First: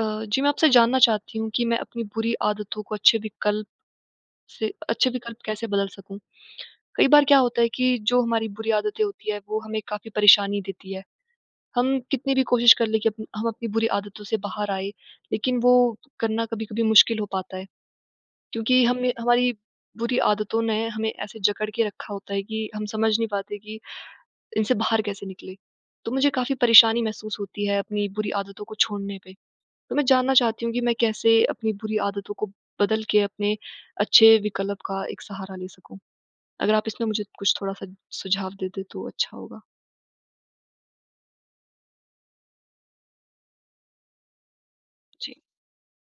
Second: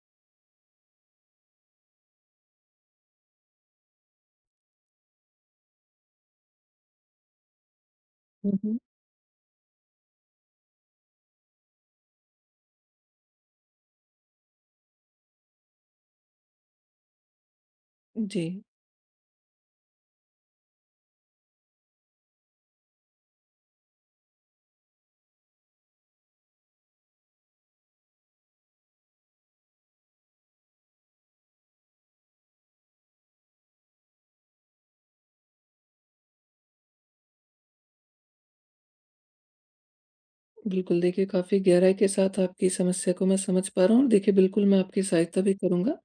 अ, जी, मैं आपसे जानना चाहती हूँ कि मैं अपनी बुरी आदतों को अच्छे विकल्प, से अच्छे विकल्प कैसे बदल सकूँ? कई बार क्या होता है कि जो हमारी हुँ, बुरी हुँ। आदतें होती हैं, वो हमें काफ़ी परेशानी देती हैं। हम कितनी भी कोशिश कर लें कि अप्न हम अपनी बुरी आदतों से बाहर आएँ, लेकिन वो करना कभी-कभी मुश्किल हो पाता है। जी। क्योंकि हमें हमारी बुरी आदतों ने हमें ऐसे जकड़ के रखा होता है कि हम समझ नहीं पाते कि इनसे बाहर कैसे निकलें। तो मुझे काफ़ी परेशानी महसूस होती है अपनी बुरी आदतों को छोड़ने पे। तो मैं जानना चाहती हूँ कि मैं कैसे अपनी बुरी आदतों को बदल के अपने अच्छे विकल्प का एक सहारा ले सकूँ। अगर आप इसमें मुझे कुछ थोड़ा-सा सुझाव देते, तो अच्छा होगा। बिल्कुल। देखिए, काफ़ी गहराई के साथ आपकी समस्या को मैं समझ पा रहा हूँ। देखिए, बिल्कुल, मैं आपकी जी। सहायता भी करूँगा।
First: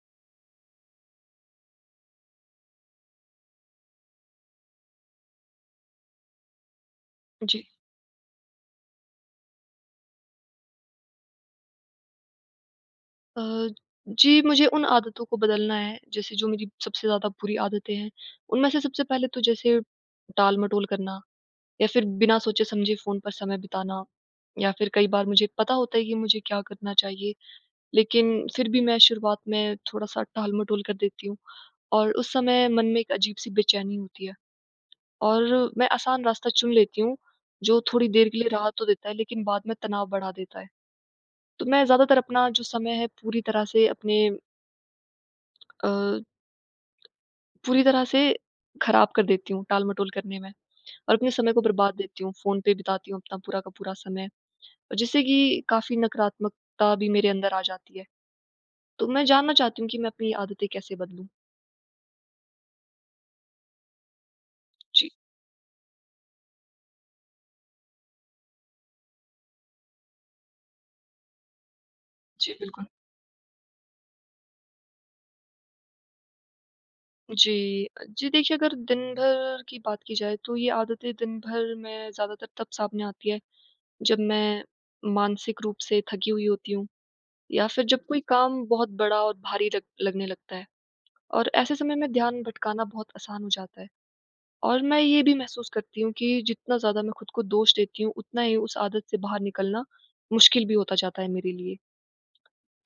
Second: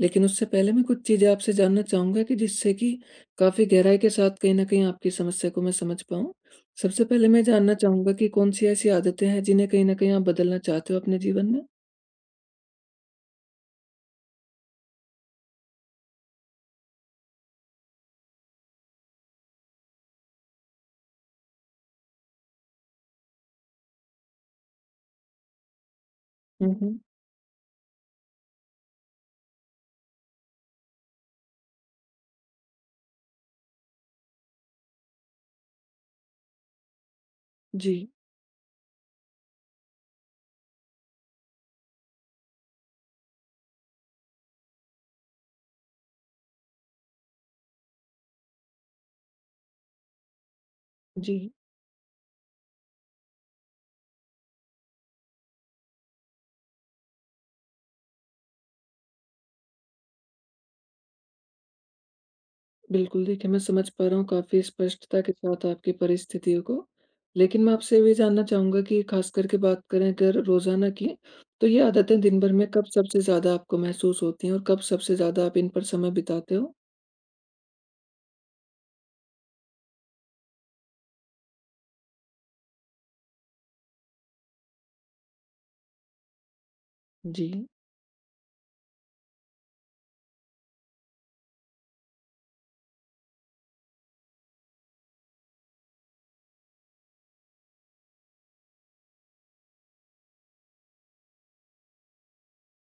लेकिन उससे पहले मैं कुछ चीज़ें आपसे जानना चाहूँगा, कि जिससे कि काफ़ी गहराई के साथ कहीं ना कहीं आपकी समस्या को मैं समझ पाऊँ। सबसे पहले मैं जी। जानना चाहूँगा कि कौन सी ऐसी आदतें हैं, जिन्हें कहीं ना कहीं आप बदलना चाहते हो अपने जीवन में? अ, जी, मुझे उन आदतों को बदलना है। जैसे, जो मेरी सबसे ज़्यादा बुरी आदतें हैं, उनमें से सबसे पहले तो जैसे टाल-मटोल करना, या फिर बिना सोचे-समझे फ़ोन पर समय बिताना या फिर कई बार मुझे पता होता है कि मुझे क्या हुँ, करना हुँ। चाहिए, लेकिन फिर भी मैं शुरुआत में थोड़ा-सा टाल-मटोल कर देती हूँ, और उस समय मन में एक अजीब-सी बेचैनी होती है, और मैं आसान रास्ता चुन लेती हूँ, जो थोड़ी जी। देर के लिए राहत तो देता है, लेकिन बाद में तनाव बढ़ा देता है। तो मैं ज़्यादातर अपना जो समय है, पूरी तरह से अपने अ, पूरी तरह से ख़राब कर देती हूँ, टालमटोल करने में। और अपने जी। समय को बर्बाद देती हूँ, फ़ोन पे बिताती हूँ अपना पूरा का पूरा समय, जिससे कि काफ़ी नकारात्मकता भी मेरे अंदर आ जाती है। तो मैं जानना चाहती हूँ कि मैं अपनी आदतें कैसे बदलूँ। बिल्कुल देखिए, मैं समझ पा रहा हूँ काफ़ी जी। स्पष्टता के साथ आपकी परिस्थितियों को। लेकिन मैं आपसे ये भी जानना चाहूँगा कि ख़ास करके बात करें अगर रोज़ाना की, तो ये आदतें दिन जी, भर में बिल्कुल। कब सबसे ज़्यादा आपको महसूस होती हैं, और कब सबसे ज़्यादा आप इन पर समय बिताते हो? जी। जी देखिए, अगर दिन भर की बात की जाए, तो ये आदतें दिन भर में ज़्यादातर तब सामने आती हैं, जब मैं मानसिक रूप से थकी हुई होती हूँ, जी। या फिर जब कोई काम बहुत बड़ा और भारी लग लगने लगता है, और ऐसे समय में ध्यान भटकाना बहुत आसान हो जाता है। और मैं ये भी महसूस करती हूँ कि जितना ज़्यादा मैं ख़ुद को दोष देती हूँ, उतना ही उस आदत से बाहर निकलना मुश्किल भी होता जाता है मेरे लिए।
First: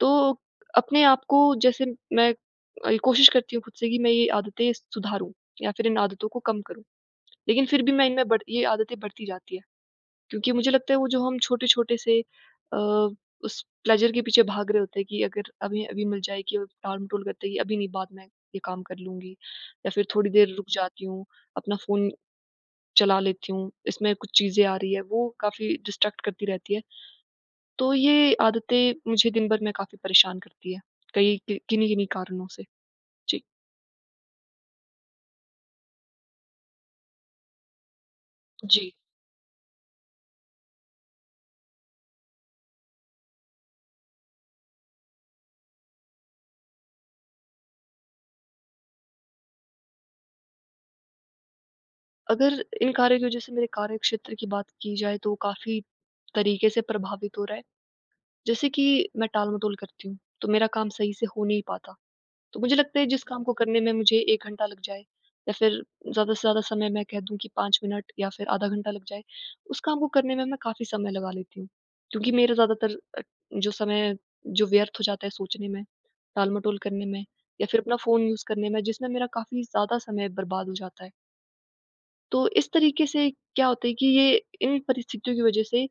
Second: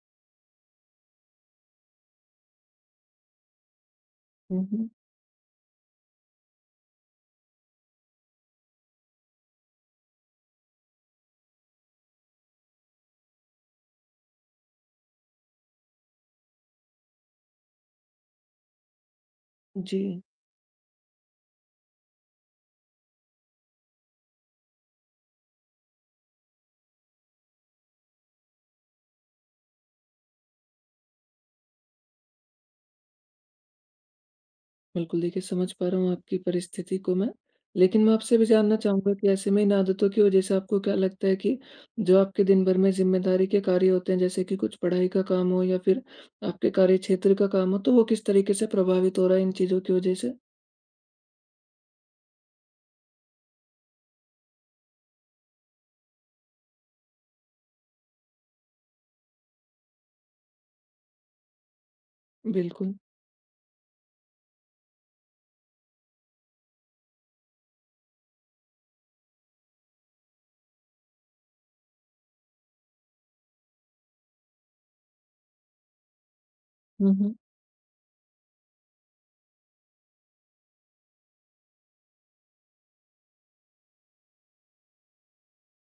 तो अपने आप को, जैसे मैं अल कोशिश करती हूँ ख़ुद से कि मैं ये हुँ, आदतें हुँ। सुधारूँ, या फिर इन आदतों को कम करूँ, लेकिन फिर भी मैं इनमें बढ़ ये आदतें बढ़ती जाती हैं। क्योंकि मुझे लगता है, वो जो हम छोटे-छोटे से अ, उस प्लेज़र के पीछे भाग रहे होते हैं, कि अगर अभी, अभी मिल जाए कि अ, टाल-मटोल करते हैं कि अभी नहीं, बाद में ये काम कर लूँगी, या फिर जी। थोड़ी देर रुक जाती हूँ, अपना फ़ोन चला लेती हूँ, इसमें कुछ चीज़ें आ रही हैं, वो काफ़ी डिस्ट्रैक्ट करती रहती हैं। तो ये आदतें मुझे दिन भर में काफ़ी परेशान करती हैं, कई कि किन्ही-किन्ही कारणों से। जी। बिल्कुल देखिए, समझ पा रहा हूँ आपकी परिस्थिति को मैं। लेकिन मैं आपसे भी जानना जी। चाहूँगा कि, ऐसे में इन आदतों की वजह से आपको क्या लगता है कि जो आपके दिन भर में ज़िम्मेदारी के कार्य होते हैं, जैसे कि कुछ पढ़ाई का काम हो, या फिर आपके कार्य क्षेत्र का काम हो, तो वो किस तरीके से प्रभावित हो रहा है, इन चीज़ों की वजह से? अगर इन कार्यों की वजह से मेरे कार्यक्षेत्र की बात की जाए, तो काफ़ी तरीके से प्रभावित हो रहा है। जैसे कि मैं टालमटोल करती हूँ, तो मेरा काम सही से हो नहीं पाता। तो मुझे बिल्कुल। लगता है, जिस काम को करने में मुझे 1 घंटा लग जाए, या फिर ज़्यादा से ज़्यादा समय मैं कह दूँ कि 5 मिनट, या फिर आधा घंटा लग जाए, उस काम को करने में मैं काफ़ी समय लगा लेती हूँ। क्योंकि मेरा ज़्यादातर अ, जो समय है, जो व्यर्थ हो जाता है सोचने में, टालमटोल करने हुँ, में, हुँ। या फिर अपना फ़ोन यूज़ करने में। जिसमें मेरा काफ़ी ज़्यादा समय बर्बाद हो जाता है। तो इस तरीके से क्या होता है कि ये इन परिस्थितियों की वजह से,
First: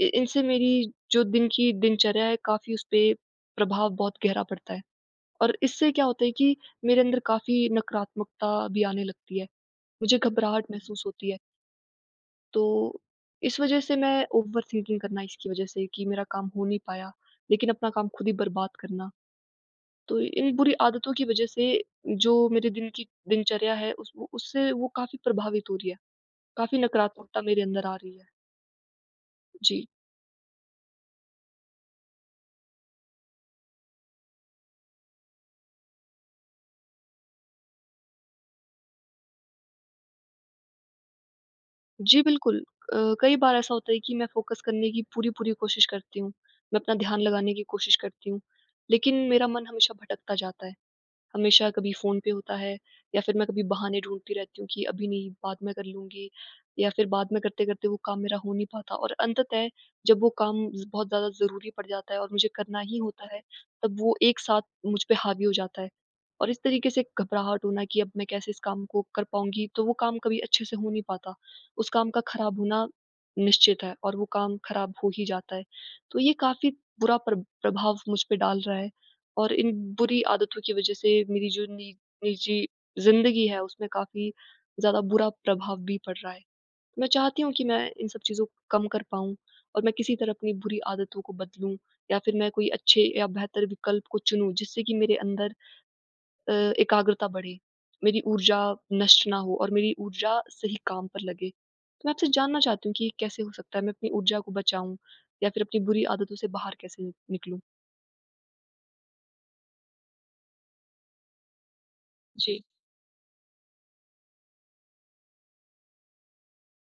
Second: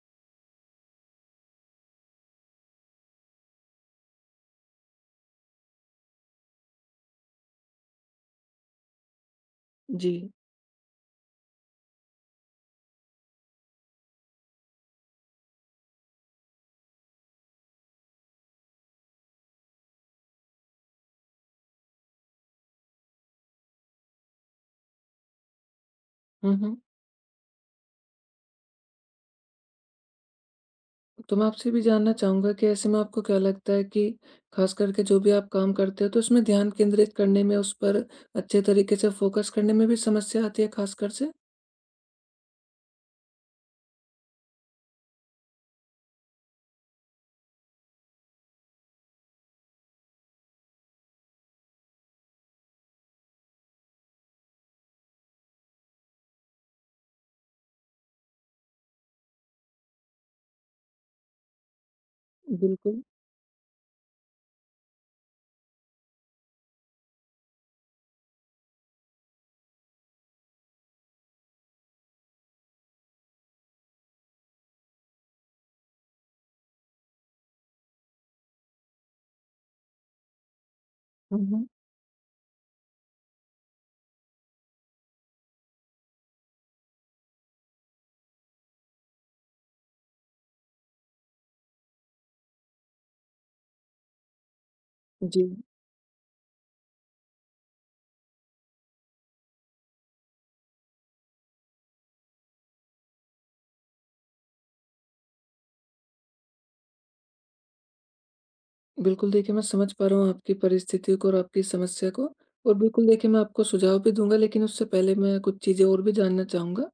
इ इनसे मेरी जो दिन की दिनचर्या है, काफ़ी उसपे प्रभाव बहुत गहरा पड़ता है। और इससे क्या होता है कि मेरे अंदर काफ़ी नकारात्मकता भी आने लगती है। मुझे जी। घबराहट महसूस होती है। तो इस वजह से मैं ओवर-थिंकिंग करना इसकी वजह से कि मेरा काम हो नहीं पाया, लेकिन अपना काम ख़ुद ही बर्बाद करना। तो इन बुरी आदतों की वजह से जो मेरे दिन की दिनचर्या है, उस वो उससे वो काफ़ी प्रभावित हो रही है। हुँ, हुँ। काफ़ी नकारात्मकता मेरे अंदर आ रही है। जी। तो मैं आपसे ये भी जानना चाहूँगा कि ऐसे में आपको क्या लगता है कि ख़ास करके जो भी आप काम करते हो, तो उसमें ध्यान केंद्रित करने में, उस पर अच्छे तरीके से फ़ोकस करने में भी समस्या आती है, ख़ासकर से? जी बिल्कुल। अ, कई बार ऐसा होता है कि मैं फ़ोकस करने की पूरी-पूरी कोशिश करती हूँ। मैं अपना ध्यान लगाने की कोशिश करती हूँ। लेकिन मेरा मन हमेशा भटकता जाता है। हमेशा कभी फ़ोन पे होता है, या फिर मैं कभी बहाने ढूँढती रहती हूँ कि अभी नहीं, बाद में कर लूँगी या फिर बाद में करते-करते वो काम मेरा हो नहीं पाता और अंततः जब वो काम ज़ बहुत ज़्यादा ज़रूरी पड़ जाता है, और मुझे करना ही बिल्कुल। होता है, तब वो एक साथ मुझ पे हावी हो जाता है। और इस तरीके से घबराहट होना कि अब मैं कैसे इस काम को कर पाऊँगी। तो वो काम कभी अच्छे से हो नहीं पाता। उस काम का ख़राब होना निश्चित है, और वो काम ख़राब हो ही जाता है। तो ये काफ़ी बुरा प्रा प्रभाव मुझ पे डाल रहा है। और इन बुरी आदतों की वजह से हुँ, मेरी जो हुँ। नि निजी ज़िंदगी है, उसमें काफ़ी ज़्यादा बुरा प्रभाव भी पड़ रहा है। मैं चाहती हूँ कि मैं इन सब चीज़ों को कम कर पाऊँ और मैं किसी तरह अपनी बुरी आदतों को बदलूँ। या फिर मैं कोई अच्छे अ, बेहतर विकल्प को चुनूँ, जिससे कि मेरे अंदर जी। अ, एकाग्रता बढ़े। मेरी ऊर्जा नष्ट ना हो और मेरी ऊर्जा सही काम पर लगे। तो मैं आपसे जानना चाहती हूँ कि ये कैसे हो सकता है? मैं अपनी ऊर्जा को बचाऊँ या फिर अपनी बुरी आदतों से बाहर कैसे न निकालूँ? बिल्कुल देखिए, मैं समझ पा रहा हूँ आपकी परिस्थिति को और आपकी समस्या को। जी। और बिल्कुल देखिए, मैं आपको सुझाव भी दूँगा। लेकिन उससे पहले मैं कुछ चीज़ें और भी जानना चाहूँगा।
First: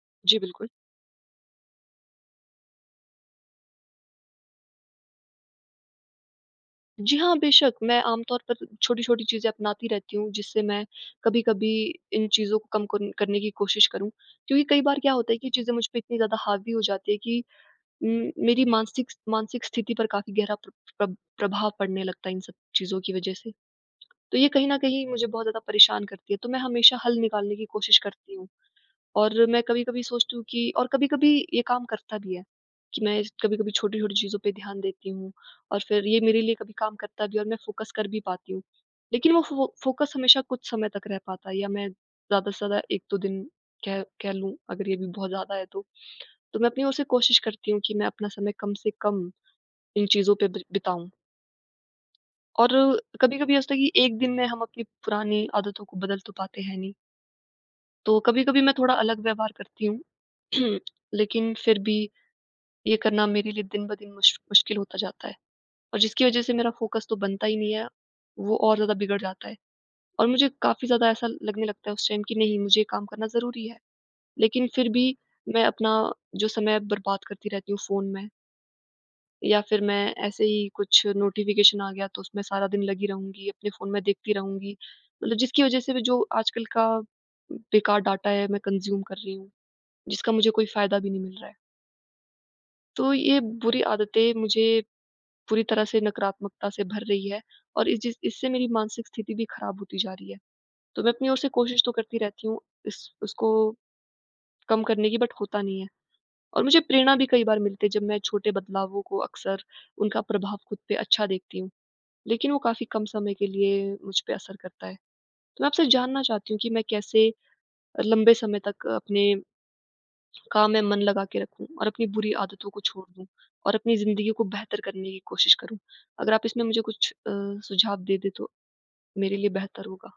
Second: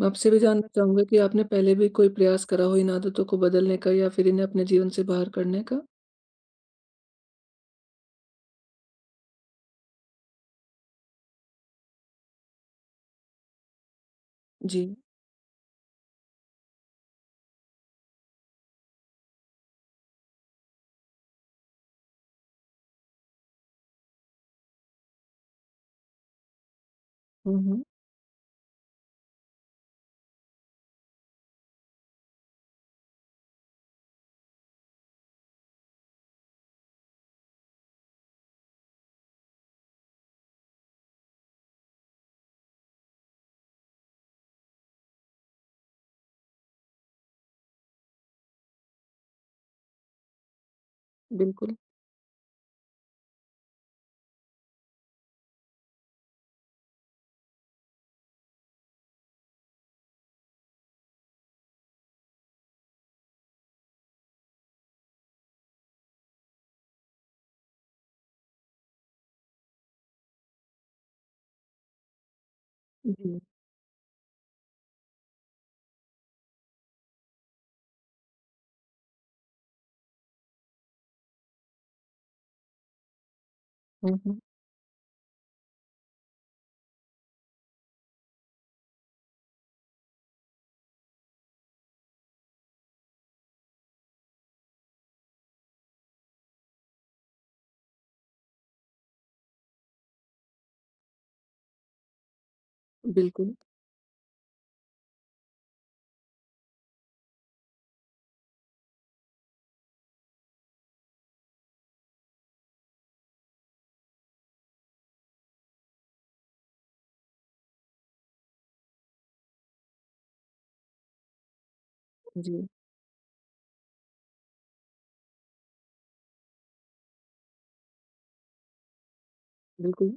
मैं आपसे ये भी जी, बिल्कुल। जानना चाहूँगा कि आपने पहले भी कोई प्रयास करा हो इन आदतों को बदलने का, या फिर इन्हें अपने जीवन से बाहर करने का। जी हाँ, बेशक़। मैं आमतौर पर छोटी-छोटी चीज़ें अपनाती रहती हूँ, जिससे मैं कभी-कभी इन चीज़ों को कम कन करने की कोशिश करूँ। क्योंकि कई जी। बार क्या होता है कि ये चीज़ें मुझ पे इतनी ज़्यादा हावी हो जाती है कि उम, मेरी मानसिक मानसिक स्थिति पर काफ़ी गहरा प्र प्रभ प्रभाव पड़ने लगता है इन सब चीज़ों की वजह से। तो ये कहीं ना कहीं मुझे बहुत ज़्यादा परेशान करती है, तो मैं हमेशा हल हुँ, निकालने की हुँ। कोशिश करती हूँ। और मैं कभी-कभी सोचती हूँ कि और कभी-कभी ये काम करता भी है, कि मैं कभी-कभी छोटी-छोटी चीज़ों पे ध्यान देती हूँ, और फिर ये मेरे लिए कभी काम करता भी है और मैं फ़ोकस कर भी पाती हूँ। लेकिन वो फ़ो फ़ोकस हमेशा कुछ समय तक रह पाता है, या मैं ज़्यादा-से-ज़्यादा 1-2 दिन कह कह लूँ, अगर ये भी बहुत ज़्यादा है तो। तो मैं अपनी ओर से कोशिश करती हूँ कि मैं अपना समय कम-से-कम इन चीजों पे बिर बिताऊँ। बिल्कुल। और कभी-कभी ये हो सकता है कि 1 दिन में हम अपनी पुरानी आदतों को बदल तो पाते हैं नहीं। तो कभी-कभी मैं थोड़ा अलग व्यवहार करती हूँ। लेकिन फिर भी ये करना मेरे लिए दिन-ब-दिन मुश मुश्किल होता जाता है, और जिसकी वजह से मेरा फ़ोकस तो बनता ही नहीं है, वो और ज़्यादा बिगड़ जाता है। और मुझे काफ़ी ज़्यादा ऐसा लगने लगता है उस टाइम कि नहीं, मुझे ये काम करना जी। ज़रूरी है, लेकिन फिर भी मैं अपना जो समय बर्बाद करती रहती हूँ फ़ोन में। या फिर मैं ऐसे ही, कुछ नोटिफ़िकेशन आ गया, तो उसमें सारा दिन लगी रहूँगी। अपने फ़ोन में हुँ, देखती हुँ। रहूँगी मतलब जिसकी वजह से भी जो आजकल का बेकार डाटा है, मैं कंज़्यूम कर रही हूँ, जिसका मुझे कोई फ़ायदा भी नहीं मिल रहा है। तो ये बुरी आदतें मुझे, पूरी तरह से नकारात्मकता से भर रही हैं और इस जिस इससे मेरी मानसिक स्थिति भी ख़राब होती जा रही है। तो मैं अपनी ओर से कोशिश तो करती रहती हूँ, इस उसको बिल्कुल। कम करने की, बट होता नहीं है। और मुझे प्रेरणा भी कई बार मिलती है, जब मैं छोटे बदलावों को, अक्सर उनका प्रभाव ख़ुद पे अच्छा देखती हूँ। लेकिन वो काफ़ी कम समय के लिए मुझ पे असर करता है। तो मैं आपसे जानना चाहती हूँ कि मैं कैसे लंबे समय तक अपने काम में मन लगा के रखूँ, और अपनी बुरी जी। आदतों को छोड़ दूँ, और अपनी ज़िंदगी को बेहतर करने की कोशिश करूँ? अगर आप इसमें मुझे कुछ अ, सुझाव दे-दे, तो मेरे लिए बेहतर होगा। बिल्कुल।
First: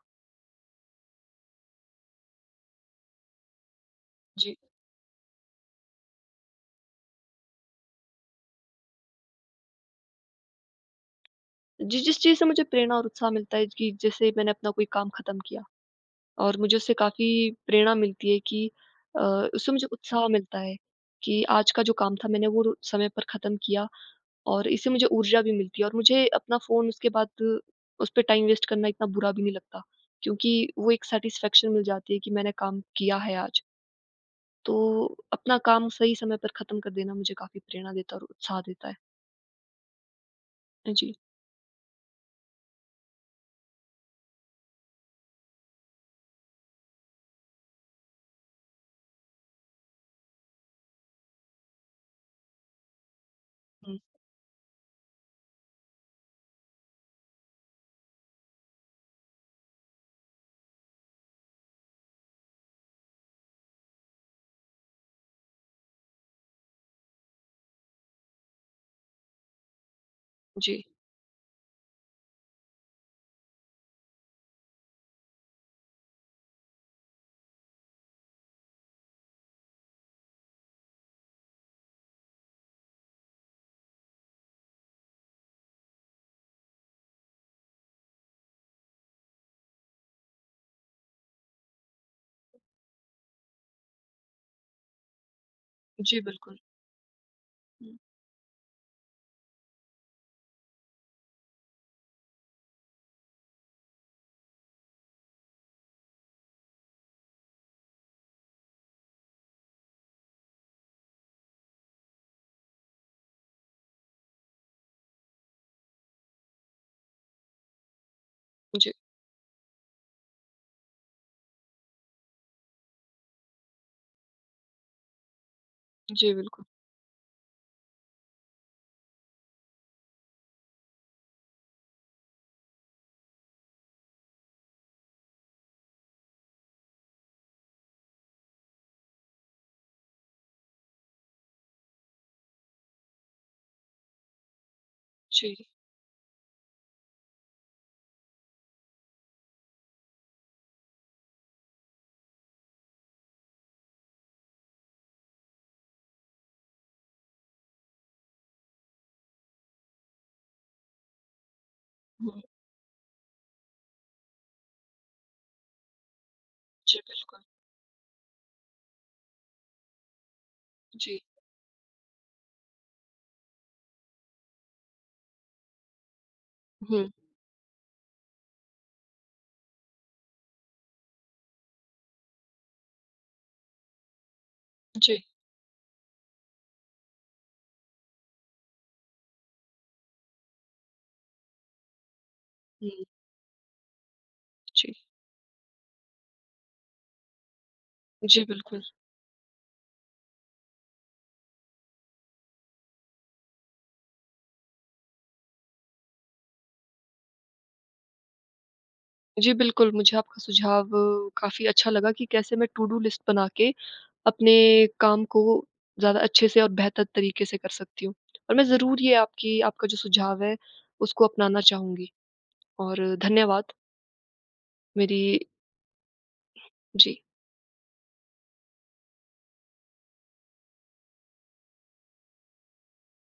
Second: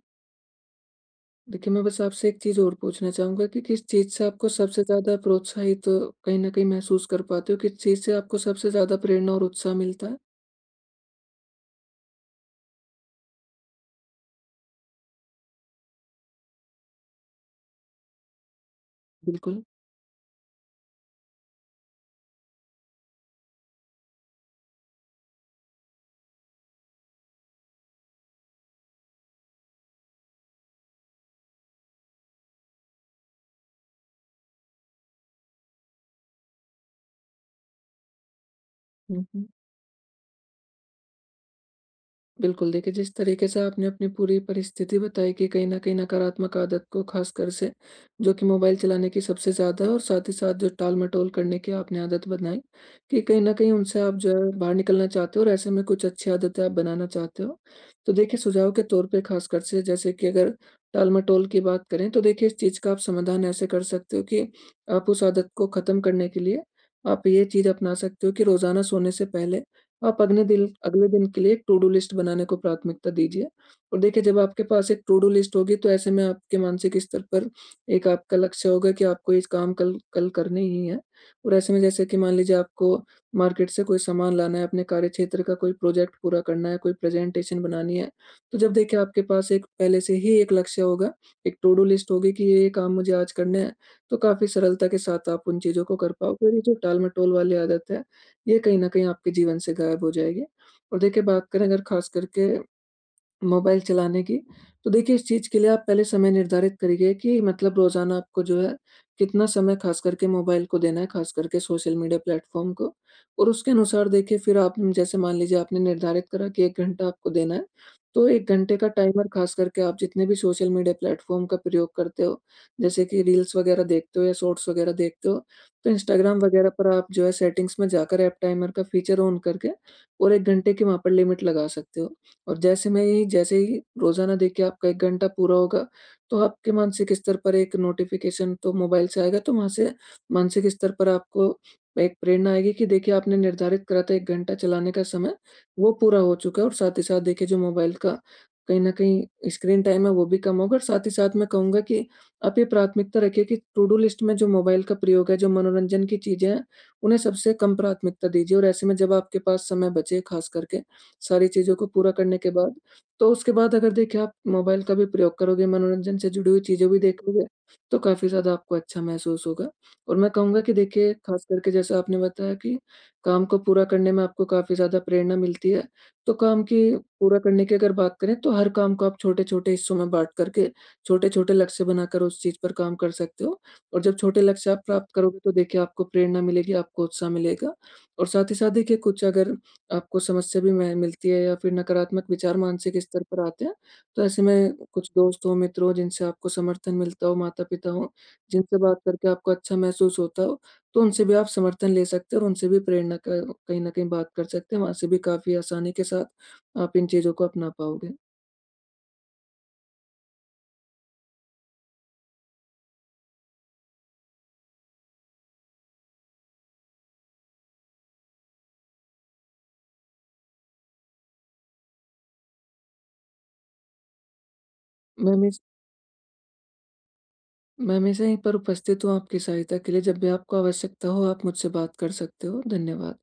देखिए, मैं बस आपसे एक चीज़ और पूछना चाहूँगा कि किस चीज़ से आपको जी। सबसे ज़्यादा प्रोत्साहित, कहीं न कहीं महसूस कर पाते हो? किस चीज़ से आपको सबसे ज़्यादा प्रेरणा और उत्साह मिलता है? जिस-जिस चीज़ से मुझे प्रेरणा और उत्साह मिलता है च कि जैसे, मैंने अपना कोई काम खत्म किया और मुझे उससे काफ़ी प्रेरणा मिलती है कि अ, बिल्कुल। उससे मुझे उत्साह मिलता है कि आज का जो काम था मैंने वो रो समय पर खत्म किया और इससे मुझे ऊर्जा भी मिलती है और मुझे अपना फ़ोन उसके बाद, उसपे टाइम वेस्ट करना इतना बुरा भी नहीं लगता क्योंकि, वो एक सैटिस्फैक्शन मिल जाती है कि मैंने काम किया है आज। तो अपना काम सही समय पर खत्म कर देना मुझे काफ़ी प्रेरणा देता है और उत्साह देता है। हुँ, हुँ। ए, जी। बिल्कुल। देखिए, जिस तरीके से आपने अपनी पूरी परिस्थिति बताई कि कहीं न कहीं नकारात्मक आदत को खासकर से, जो कि मोबाइल चलाने की सबसे ज़्यादा है। और साथ ही साथ जो टालमटोल करने की आपने आदत बनाई कि कहीं न कहीं हुँ। उनसे आप जो है बाहर निकलना चाहते हो और ऐसे में कुछ अच्छी आदतें आप बनाना चाहते हो। तो देखिए, सुझाव के तौर पे खास कर से जैसे कि अगर टालमटोल की बात करें तो देखिए, इस चीज़ का आप समाधान ऐसे कर सकते हो कि आप उस आदत को खत्म करने के लिए आप ये चीज़ अपना सकते हो कि रोज़ाना सोने से पहले, आप अगने दिल जी। अगले दिन के लिए टू-डू लिस्ट बनाने को प्राथमिकता दीजिए और देखिए, जब आपके पास एक टू-डू लिस्ट होगी, तो ऐसे में आपके मानसिक स्तर पर, एक आपका लक्ष्य होगा कि आपको इस काम कल कल करने ही हैं। और ऐसे में जैसे कि मान लीजिए आपको मार्केट से कोई सामान लाना है, अपने कार्यक्षेत्र का कोई प्रोजेक्ट पूरा करना है, कोई प्रेजेंटेशन बनानी है। तो जब देखिए आपके पास एक, पहले से ही एक लक्ष्य होगा, एक टू-डू लिस्ट होगी कि ये-ये काम मुझे आज करने हैं। तो काफ़ी सरलता के साथ आप उन चीज़ों को कर जी, पाओगे और बिल्कुल। ये जो टालमटोल वाली आदत हुँ। है, ये कहीं न कहीं आपके जीवन से गायब हो जाएगी। और देखिए, बात करें अगर खास करके, मोबाइल चलाने की, तो देखिए इस चीज़ के लिए आप पहले समय निर्धारित करिए कि मतलब रोज़ाना आपको जो है, कितना समय खास करके मोबाइल को देना है, खास करके सोशल मीडिया प्लेटफॉर्म को। और उसके अनुसार देखिए, फिर आप न जैसे मान लीजिए आपने निर्धारित करा कि 1 घंटा आपको देना है। तो 1 घंटे का जी। टाइमर खास करके आप जितने भी सोशल मीडिया प्लेटफॉर्म का प्रयोग करते हो, जैसे कि रील्स वग़ैरह देखते हो या शॉट्स वग़ैरह देखते हो, तो जी, इंस्टाग्राम बिल्कुल। वग़ैरह पर आप जो है सेटिंग्स में जाकर आप टाइमर का फ़ीचर ऑन कर के और 1 घंटे की वहाँ पर लिमिट लगा सकते हो। और जैसे में ही जैसे ही, रोज़ाना देखिए आपका 1 घंटा पूरा होगा, तो आपके मानसिक स्तर पर 1 नोटिफ़िकेशन तो मोबाइल से आएगा तो वहाँ से मानसिक स्तर पर आपको, एक प्रेरणा आएगी कि देखिए आपने निर्धारित करा था 1 घंटा चलाने का समय, जी। वो पूरा हो चुका है और साथ ही साथ देखिए, जो मोबाइल का, कहीं न कहीं, स्क्रीन टाइम है, वो भी कम होगा और साथ ही साथ मैं कहूँगा कि आप ये प्राथमिकता रखिए कि टू-डू लिस्ट में जो मोबाइल का प्रयोग है, जो मनोरंजन की चीज़ें हैं, उन्हें सबसे कम प्राथमिकता दीजिए और ऐसे में जब आपके पास समय बचे, खास करके, सारी चीज़ों को पूरा करने हुँ। के बाद, तो उसके बाद अगर देखिए आप मोबाइल का भी प्रयोग करोगे, मनोरंजन से जुड़ी हुई चीज़ें जी, भी बिल्कुल। देखोगे, तो काफ़ी ज़्यादा आपको अच्छा महसूस होगा। और मैं कहूँगा कि देखिए, जी। खास करके जैसे आपने बताया कि काम को पूरा करने में आपको काफ़ी ज़्यादा प्रेरणा मिलती है, तो काम की हुँ। पूरा करने की अगर बात करें, तो हर काम को आप छोटे-छोटे हिस्सों में बाँट करके छोटे-छोटे लक्ष्य बनाकर उस चीज़ पर काम कर सकते हो। और जब छोटे लक्ष्य आप प्राप्त जी। करोगे, तो देखिए आपको प्रेरणा मिलेगी, आपको उत्साह मिलेगा। और साथ ही साथ देखिए, कुछ अगर, आपको समस्या भी मैं मिलती है या फिर नकारात्मक विचार मानसिक हुँ। स्तर पर आते हैं, तो ऐसे में, जी। कुछ दोस्तों मित्रों जिनसे आपको समर्थन मिलता हो, माता-पिता हों, जी, जिनसे बिल्कुल। बात करके आपको अच्छा महसूस होता हो, तो उनसे भी आप समर्थन ले सकते हैं और उनसे भी प्रेरणा क कहीं न कहीं बात कर सकते हैं। वहाँ से भी काफ़ी आसानी के साथ, आप इन चीज़ों को अपना पाओगे। जी, बिल्कुल। मुझे आपका सुझाव काफ़ी अच्छा लगा कि कैसे मैं टू-डू लिस्ट बना के अपने काम को ज़्यादा अच्छे से और बेहतर तरीके से कर सकती हूँ और मैं ज़रूर ये आपकी आपका जो सुझाव है उसको अपनाना चाहूँगी। और धन्यवाद। मैं मेरी हमेश जी। मैं हमेशा यहीं पर उपस्थित हूँ आपकी सहायता के लिए। जब भी आपको आवश्यकता हो, आप मुझसे बात कर सकते हो। धन्यवाद।